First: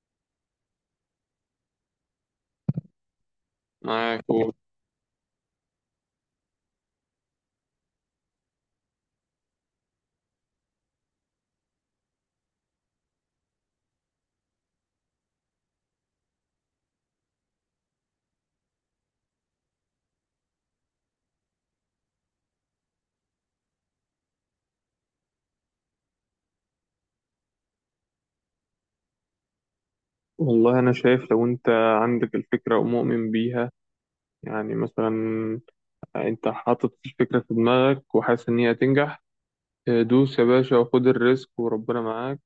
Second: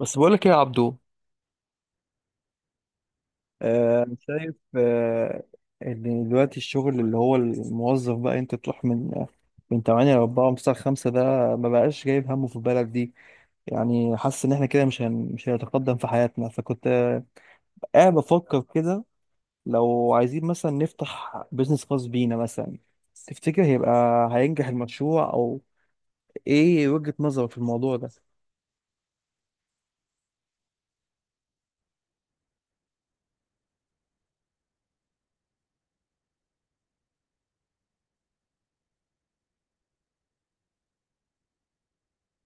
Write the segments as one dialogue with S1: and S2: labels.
S1: بس بقولك ايه يا عبدو، أنا
S2: معاك قول.
S1: شايف، إن دلوقتي الشغل اللي هو الموظف بقى أنت تروح من 8 ل 4 ومن 9 ل 5، ده ما بقاش جايب همه في البلد دي. يعني حاسس إن إحنا كده مش هنتقدم في حياتنا، فكنت قاعد بفكر كده، لو عايزين مثلا نفتح بيزنس خاص بينا مثلا، تفتكر هينجح المشروع؟ أو إيه وجهة نظرك في الموضوع ده؟
S2: والله أنا شايف لو أنت عندك الفكرة ومؤمن بيها، يعني مثلا أنت حاطط الفكرة في دماغك وحاسس إن هي هتنجح. دوس يا باشا وخد الريسك وربنا معاك.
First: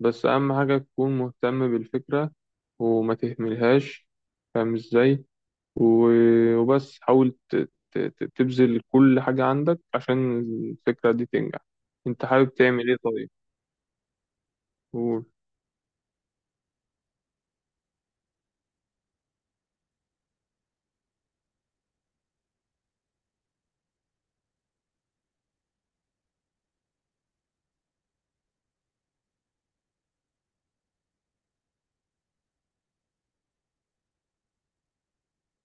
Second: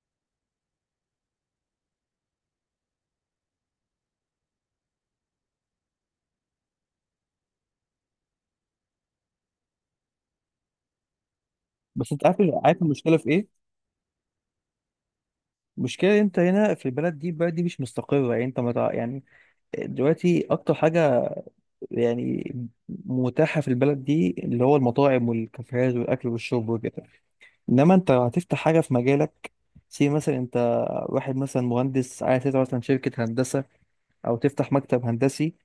S2: بس أهم حاجة تكون مهتم بالفكرة وما تهملهاش، فاهم إزاي. وبس حاول تبذل كل حاجة عندك عشان الفكرة دي تنجح.
S1: بس أنت
S2: أنت
S1: عارف.
S2: حابب
S1: عارف
S2: تعمل إيه
S1: المشكلة في
S2: طيب؟
S1: إيه؟
S2: قول.
S1: المشكلة أنت هنا في البلد دي البلد دي مش مستقرة، يعني أنت ما تع- يعني دلوقتي اكتر حاجه يعني متاحه في البلد دي اللي هو المطاعم والكافيهات والاكل والشرب وكده، انما انت هتفتح حاجه في مجالك. سي، مثلا انت واحد مثلا مهندس عايز تفتح مثلا شركه هندسه او تفتح مكتب هندسي،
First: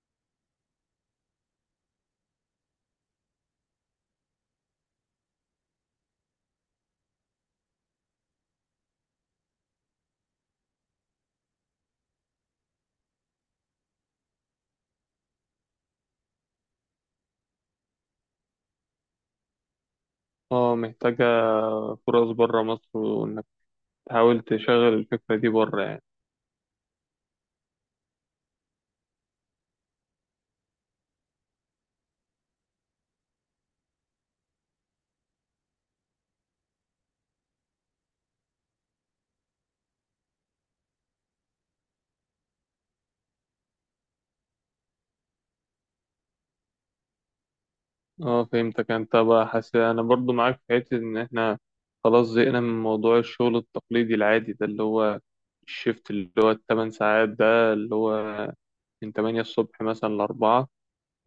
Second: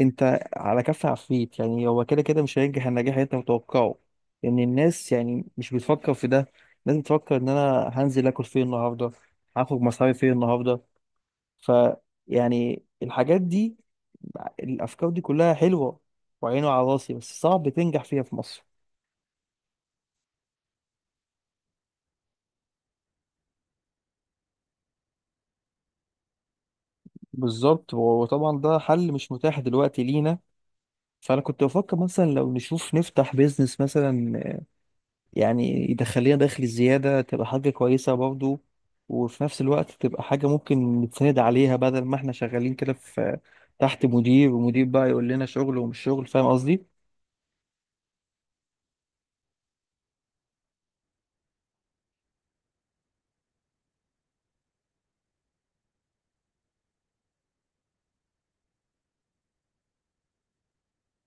S1: انت على كف عفريت. يعني هو كده كده مش هينجح النجاح اللي انت متوقعه، لان الناس يعني مش بتفكر في ده. الناس بتفكر ان انا هنزل اكل فين النهارده، هاخد مصاري فين النهارده. ف يعني الحاجات دي، الافكار دي كلها حلوه وعينه على راسي، بس صعب تنجح فيها في مصر.
S2: اه، محتاجة فرص بره مصر، وإنك تحاول تشغل الفكرة دي بره يعني.
S1: بالظبط. وطبعا ده حل مش متاح دلوقتي لينا. فانا كنت بفكر مثلا لو نشوف نفتح بيزنس مثلا، يعني يدخل لنا دخل زياده، تبقى حاجه كويسه برضو، وفي نفس الوقت تبقى حاجه ممكن نتسند عليها، بدل ما احنا شغالين كده في تحت مدير، ومدير بقى يقول لنا شغل ومش شغل، فاهم قصدي؟
S2: اه فهمتك، انت بقى حاسس انا برضو معاك في حتة ان احنا خلاص زهقنا من موضوع الشغل التقليدي العادي ده، اللي هو الشيفت اللي هو التمن ساعات ده، اللي هو من 8 الصبح مثلا ل4،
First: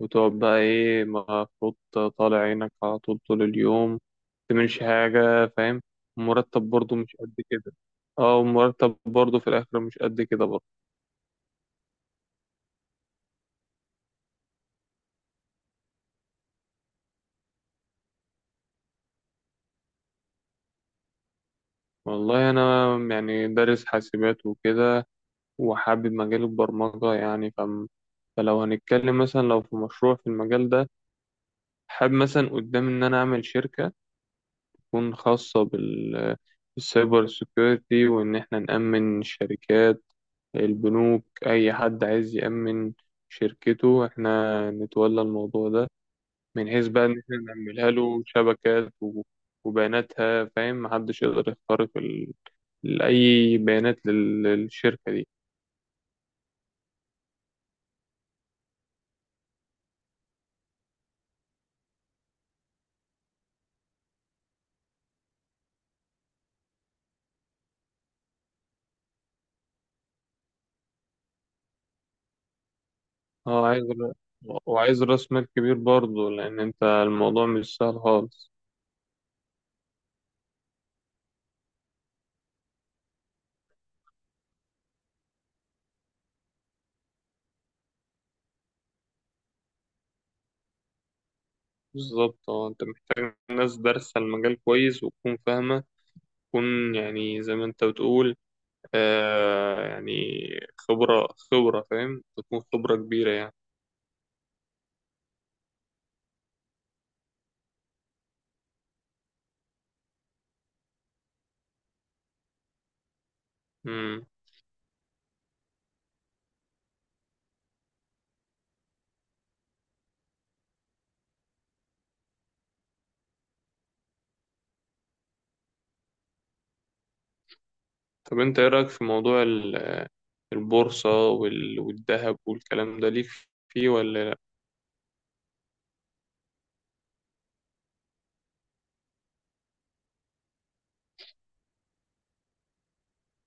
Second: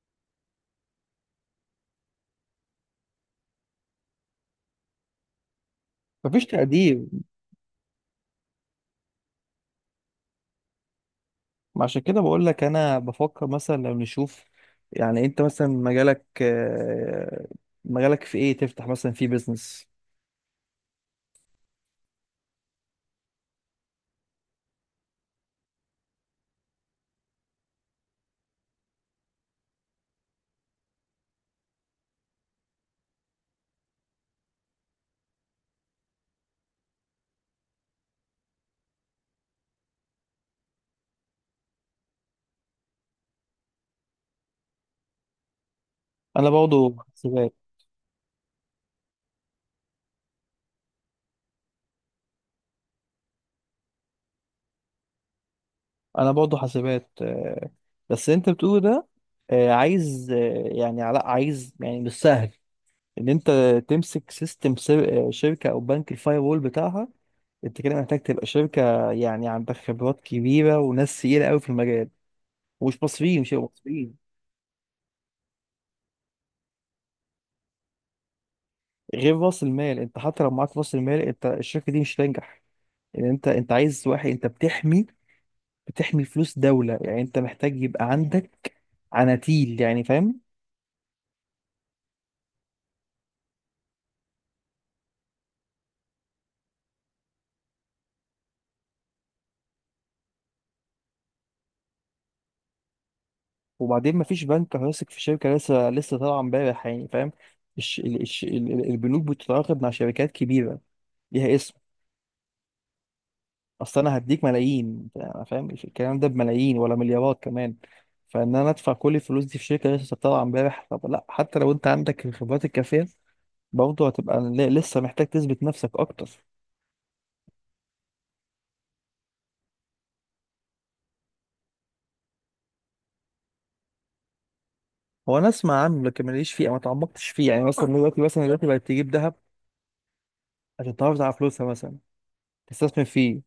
S2: وتقعد بقى ايه مفروض طالع عينك على طول طول اليوم متعملش حاجة، فاهم.
S1: مفيش
S2: المرتب برضو
S1: تقدير.
S2: مش قد كده. اه، والمرتب برضو في الآخر مش قد كده برضو.
S1: ما عشان كده بقول لك انا بفكر مثلا لو نشوف، يعني انت مثلا مجالك، مجالك في ايه؟ تفتح مثلا في بيزنس؟
S2: والله أنا يعني دارس حاسبات وكده، وحابب مجال البرمجة يعني، فلو هنتكلم مثلا لو في مشروع في المجال ده، حابب مثلا قدام إن أنا أعمل شركة تكون خاصة بالسايبر سيكيورتي، وإن إحنا نأمن الشركات، البنوك، أي حد عايز يأمن شركته إحنا نتولى الموضوع ده،
S1: انا
S2: من حيث
S1: برضه
S2: بقى إن إحنا
S1: حاسبات.
S2: نعملها له شبكات وبياناتها، فاهم، محدش يقدر يخترق أي بيانات للشركة دي.
S1: انا برضه حاسبات، بس انت بتقول ده، عايز، يعني علاء عايز، يعني مش سهل ان انت تمسك سيستم شركه او بنك الفاير وول بتاعها. انت كده محتاج تبقى شركه، يعني عندك خبرات كبيره وناس تقيله قوي في المجال. ومش مصريين مش
S2: اه
S1: هيبقوا
S2: عايز ر-
S1: مصريين.
S2: وعايز راس مال كبير برضه، لان انت الموضوع مش سهل خالص.
S1: غير راس المال، انت حتى لو معاك راس المال، انت الشركه دي مش هتنجح. يعني انت عايز واحد. انت بتحمي فلوس دوله، يعني انت محتاج يبقى عندك عناتيل، يعني فاهم.
S2: بالظبط، اه انت محتاج ناس دارسة المجال كويس وتكون فاهمة، تكون يعني زي ما انت بتقول، يعني خبرة خبرة، فاهم، تكون خبرة كبيرة يعني.
S1: وبعدين مفيش بنك هيثق في شركه لسه لسه طالعه امبارح، يعني فاهم. البنوك بتتعاقد مع شركات كبيره ليها اسم. اصل انا
S2: مم.
S1: هديك ملايين، أنا فاهم الكلام ده بملايين ولا مليارات كمان. فان انا ادفع كل الفلوس دي في شركه لسه طالعه امبارح؟ طب لا، حتى لو انت عندك الخبرات الكافيه، برضه هتبقى لسه محتاج تثبت نفسك اكتر.
S2: طب انت ايه رأيك في موضوع البورصة والذهب والكلام ده؟ ليك فيه ولا لا؟
S1: هو انا اسمع عنه، لكن ماليش فيه او ما تعمقتش فيه. يعني مثلا دلوقتي بقت تجيب ذهب عشان تحافظ على فلوسها، مثلا تستثمر فيه.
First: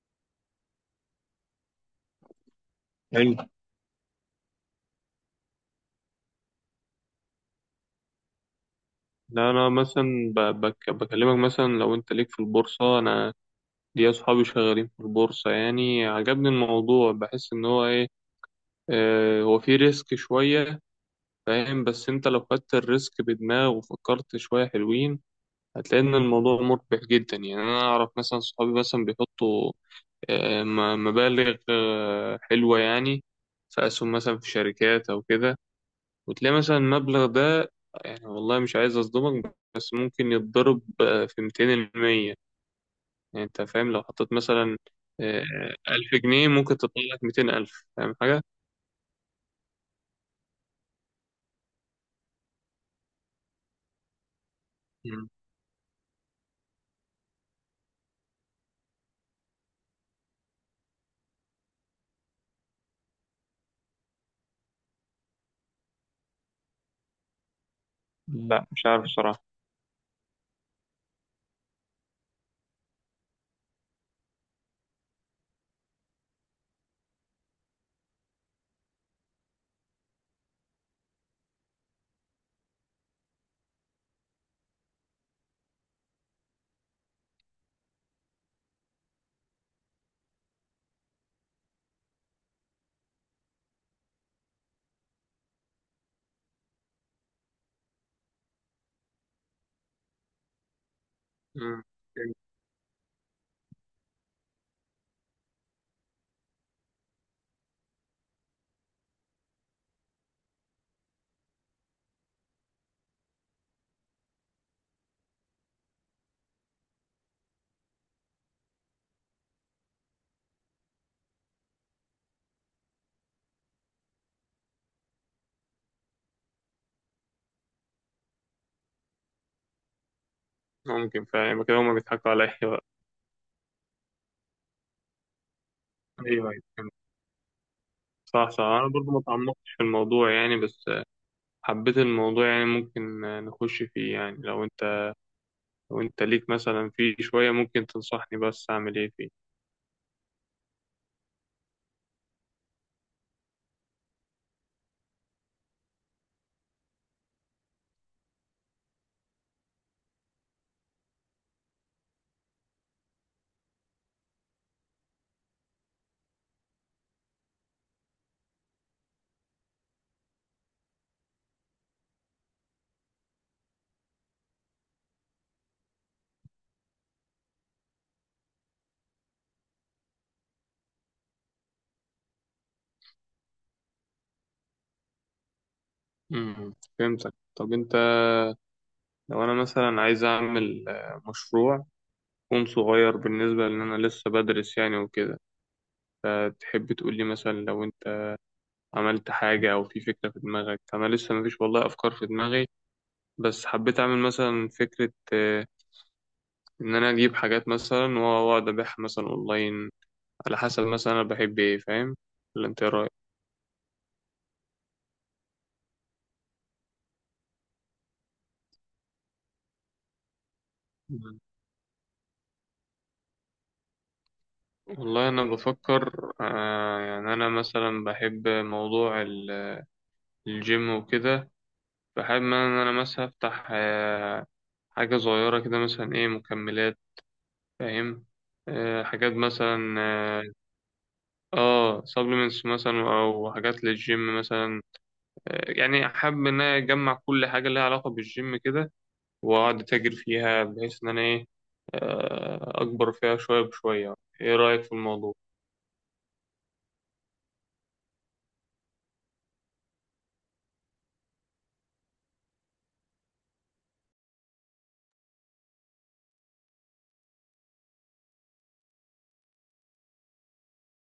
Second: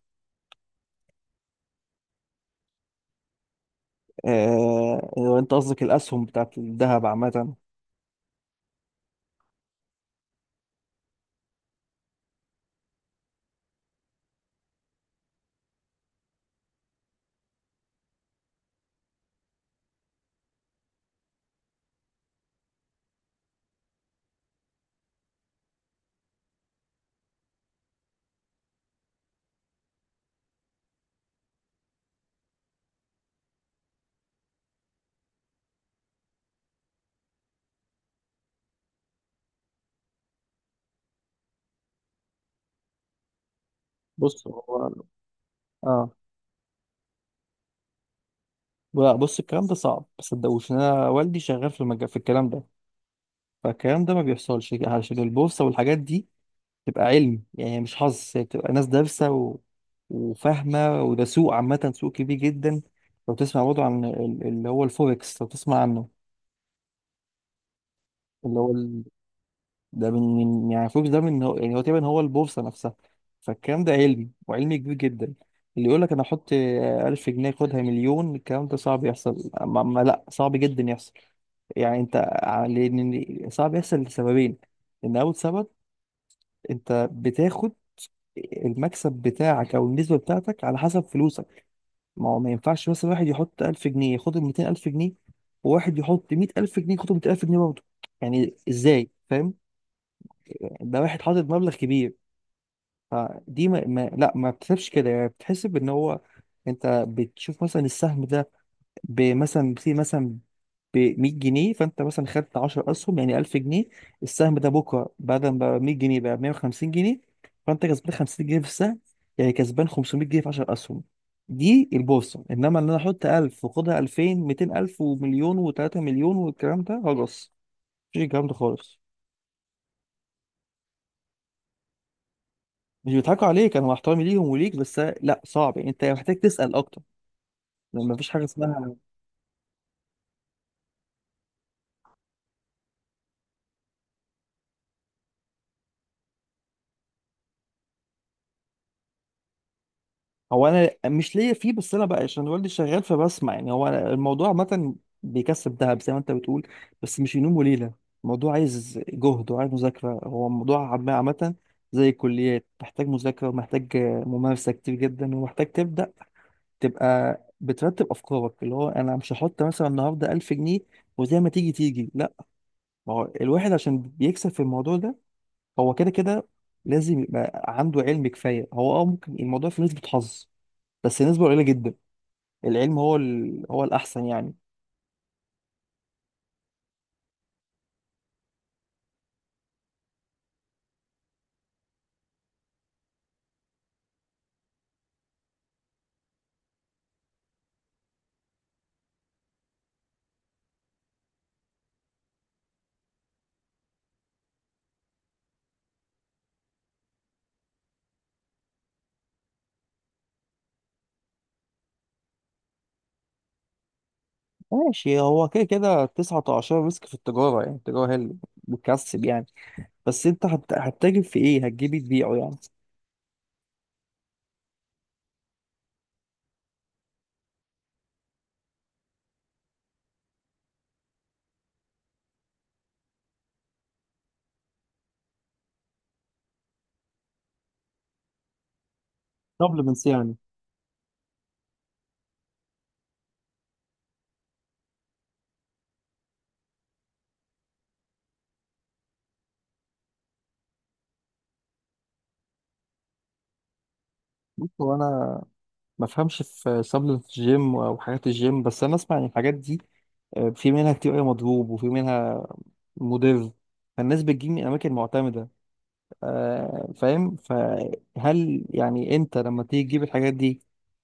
S2: حلو.
S1: لو انت قصدك الاسهم بتاعت الذهب عامه.
S2: لا، انا مثلا بكلمك مثلا لو انت ليك في البورصة، انا دي أصحابي شغالين في البورصة، يعني عجبني الموضوع، بحس إن هو إيه، هو فيه ريسك شوية، فاهم، بس أنت لو خدت الريسك بدماغ وفكرت شوية حلوين هتلاقي إن الموضوع مربح جدا، يعني أنا أعرف مثلا صحابي مثلا بيحطوا مبالغ حلوة يعني، في أسهم مثلا في شركات أو كده، وتلاقي مثلا المبلغ ده، يعني والله مش عايز أصدمك، بس ممكن يتضرب في 200%، يعني انت فاهم، لو حطيت
S1: بص
S2: مثلا
S1: هو.
S2: آه،
S1: اه.
S2: 1000 جنيه ممكن تطلع لك 200 ألف، فاهم حاجة؟
S1: لا، بص، الكلام ده صعب. ما تصدقوش، إن انا والدي شغال في الكلام ده. فالكلام ده ما بيحصلش. عشان
S2: مم.
S1: البورصه والحاجات دي تبقى علم، يعني مش حظ، هي بتبقى ناس دارسة وفاهمة، وده سوق عامة، سوق كبير جدا. لو تسمع برضه عن اللي هو الفوركس، لو تسمع عنه، اللي
S2: لا
S1: هو
S2: مش
S1: ال...
S2: عارف الصراحة.
S1: ده يعني الفوركس ده من هو، يعني هو تقريبا هو البورصة نفسها. فالكلام ده علمي، وعلمي كبير جدا. اللي يقول لك أنا أحط ألف جنيه خدها مليون، الكلام ده صعب يحصل، ما... ما لا، صعب جدا يحصل. يعني أنت لأن صعب يحصل لسببين. إن أول سبب، أنت بتاخد المكسب بتاعك او النسبه بتاعتك على حسب فلوسك. ما هو ما ينفعش مثلا واحد يحط 1000 جنيه ياخد ال 200000 جنيه، وواحد يحط 100000 جنيه ياخد 200000 جنيه برضه. يعني ازاي؟ فاهم؟ ده واحد حاطط مبلغ
S2: مم.
S1: كبير. فدي ما, ما لا ما بتحسبش كده، يعني بتحسب ان هو، انت بتشوف مثلا السهم ده بمثلا في مثلا ب 100 جنيه، فانت مثلا خدت 10 اسهم، يعني 1000 جنيه. السهم ده بكره بعد ما بقى 100 جنيه بقى 150 جنيه، فانت كسبان 50 جنيه في السهم، يعني كسبان 500 جنيه في 10 اسهم. دي البورصه. انما ان انا احط 1000 واخدها 2000، 200000، ومليون، و3 مليون، والكلام ده هجص. مفيش الكلام ده خالص.
S2: ممكن، فاهم كده هما بيضحكوا عليا بقى.
S1: مش بيضحكوا عليك. انا مع احترامي ليهم وليك، بس لا، صعب. يعني انت محتاج
S2: أيوه أيوه
S1: تسال اكتر،
S2: فهمت.
S1: لان مفيش حاجه
S2: صح صح، أنا
S1: اسمها.
S2: برضو ما تعمقتش في الموضوع يعني، بس حبيت الموضوع يعني، ممكن نخش فيه يعني، لو أنت ليك مثلا فيه شوية ممكن تنصحني بس أعمل إيه فيه.
S1: هو انا مش ليا فيه، بس انا بقى عشان والدي شغال فبسمع. يعني هو، أنا الموضوع عامه بيكسب دهب زي ما انت بتقول، بس مش ينوم وليله. الموضوع عايز جهد وعايز مذاكره. هو الموضوع عامه زي الكليات، محتاج مذاكره ومحتاج ممارسه كتير جدا، ومحتاج تبدا تبقى بترتب افكارك. اللي هو انا مش هحط مثلا النهارده 1000 جنيه وزي ما تيجي تيجي، لا. ما هو الواحد عشان بيكسب في الموضوع ده، هو كده كده لازم يبقى عنده علم كفايه. هو اه، ممكن الموضوع في نسبه حظ، بس نسبة قليلة جدا. العلم هو هو الأحسن يعني.
S2: مم. فهمتك. طب أنت لو أنا مثلا عايز أعمل مشروع يكون صغير بالنسبة، لأن أنا لسه بدرس يعني وكده، تحب تقول لي مثلا لو انت عملت حاجة او في فكرة في دماغك، انا لسه مفيش والله افكار في دماغي، بس حبيت اعمل مثلا فكرة، ان انا اجيب حاجات مثلا واقعد ابيعها مثلا اونلاين، على حسب مثلا انا بحب ايه، فاهم، ولا انت إيه رايك؟
S1: ماشي. هو كده كده 19 مسك في التجارة، يعني التجارة هي اللي بتكسب. يعني بس أنت هتتاجر في
S2: مم.
S1: إيه؟ هتجيبي تبيعه يعني؟
S2: والله انا بفكر، يعني انا مثلا بحب موضوع الجيم وكده، فحابب ان انا مثلا افتح حاجة صغيرة كده، مثلا ايه، مكملات، فاهم، حاجات مثلا،
S1: سبلمنتس يعني؟
S2: اه سبلمنتس مثلا او حاجات للجيم مثلا، يعني حابب ان انا اجمع كل حاجه لها علاقه بالجيم كده، واقعد اتاجر فيها بحيث ان انا ايه، اكبر فيها شويه بشويه، ايه
S1: بص
S2: رايك في
S1: هو
S2: الموضوع؟
S1: أنا ما أفهمش في سبلمنتس الجيم أو حاجات الجيم، بس أنا أسمع إن الحاجات دي، في منها كتير أوي مضروب، وفي منها مضر. فالناس بتجيب من أماكن معتمدة، فاهم؟ فهل يعني انت لما تيجي تجيب الحاجات دي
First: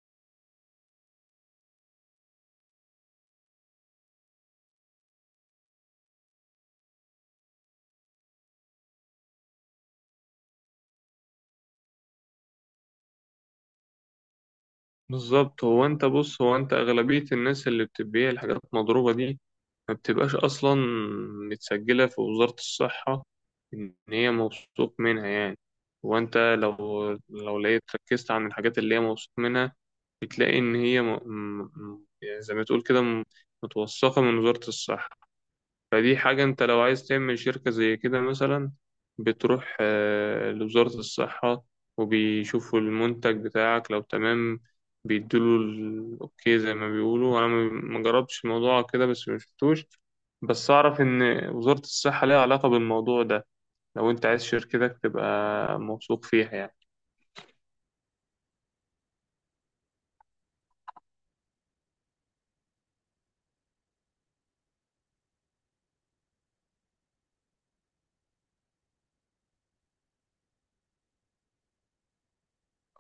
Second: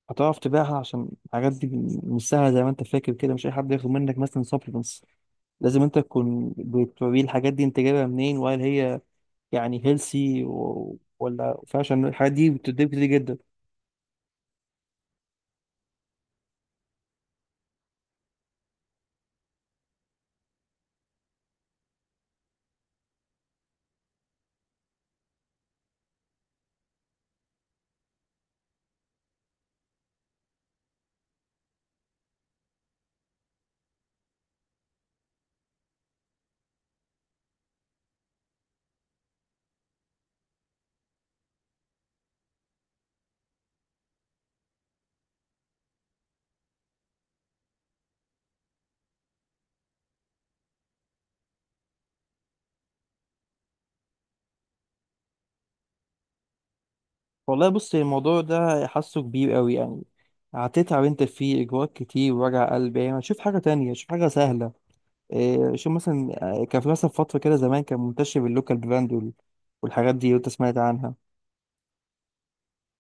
S1: هتعرف تبيعها؟ عشان الحاجات دي مش سهله زي ما انت فاكر كده، مش اي حد ياخد منك مثلا سبلمنتس. لازم انت تكون بتوريه الحاجات دي انت جايبها منين، وهل هي يعني هيلسي ولا؟ فعشان الحاجات دي بتديك كتير جدا.
S2: بالظبط، هو انت اغلبيه الناس اللي بتبيع الحاجات المضروبه دي ما بتبقاش اصلا متسجله في وزاره الصحه، ان هي موثوق منها يعني، وانت لو لقيت ركزت عن الحاجات اللي هي موثوق منها، بتلاقي إن هي يعني زي ما تقول كده متوثقة من وزارة الصحة، فدي حاجة أنت لو عايز تعمل شركة زي كده مثلا، بتروح لوزارة الصحة وبيشوفوا المنتج بتاعك، لو تمام بيدوله الأوكي زي ما بيقولوا، أنا ما جربتش الموضوع كده، بس ما شفتوش، بس أعرف إن وزارة الصحة ليها علاقة بالموضوع ده، لو أنت عايز شركتك تبقى موثوق فيها يعني.
S1: والله بص، الموضوع ده حاسه كبير قوي يعني، هتتعب انت فيه، اجراءات كتير ووجع قلب يعني. شوف حاجه تانية، شوف حاجه سهله. شوف مثلا، كان في مثلا فترة كده زمان كان منتشر اللوكال براند والحاجات دي، لو انت سمعت عنها.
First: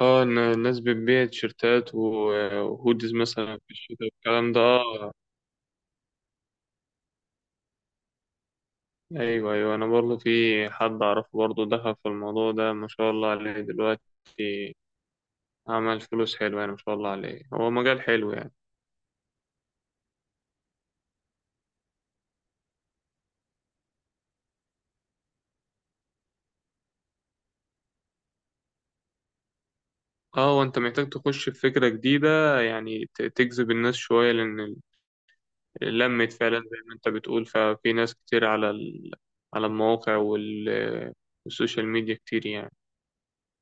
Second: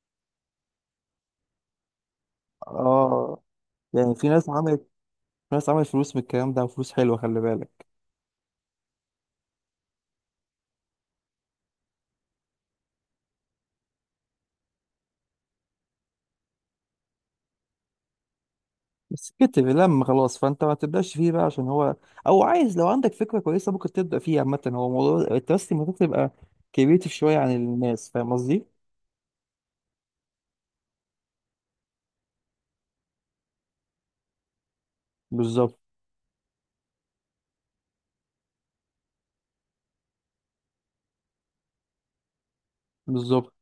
S2: اه، إن الناس بتبيع تيشيرتات وهوديز
S1: اه.
S2: مثلا في الشتاء
S1: يعني
S2: والكلام ده، اه.
S1: في ناس عملت فلوس من الكلام ده، وفلوس حلوة، خلي بالك.
S2: ايوه ايوه، انا برضه في حد اعرفه برضه دخل في الموضوع ده، ما شاء الله عليه، دلوقتي عمل فلوس حلوة يعني، ما شاء الله عليه، هو مجال حلو يعني.
S1: بس كتر لما خلاص، فانت ما تبدأش فيه بقى عشان هو. او عايز، لو عندك فكرة كويسة ممكن تبدأ فيه. عامة هو موضوع التراست، المفروض تبقى كريتيف شوية عن الناس. فاهم قصدي؟
S2: اه، وانت محتاج تخش بفكرة جديدة يعني، تجذب الناس شوية، لان
S1: بالظبط.
S2: لمت فعلا زي ما انت بتقول، ففي ناس كتير على على المواقع والسوشيال ميديا كتير يعني.
S1: بالظبط،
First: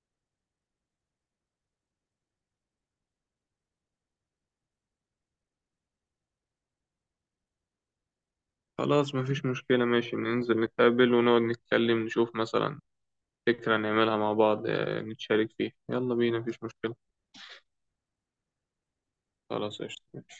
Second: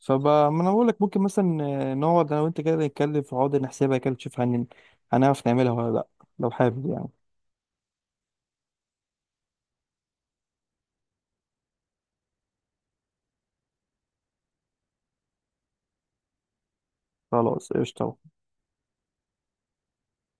S1: فبقى ما انا بقول لك، ممكن مثلا، نقعد انا وانت كده نتكلم في عقد نحسبها كده، نشوف هنعرف نعملها ولا لا، لو حابب يعني.
S2: خلاص مفيش مشكلة، ماشي، ننزل نتقابل ونقعد نتكلم نشوف مثلا فكرة نعملها مع بعض، نتشارك فيها، يلا بينا مفيش مشكلة.
S1: خلاص قشطة.
S2: خلاص قشطة.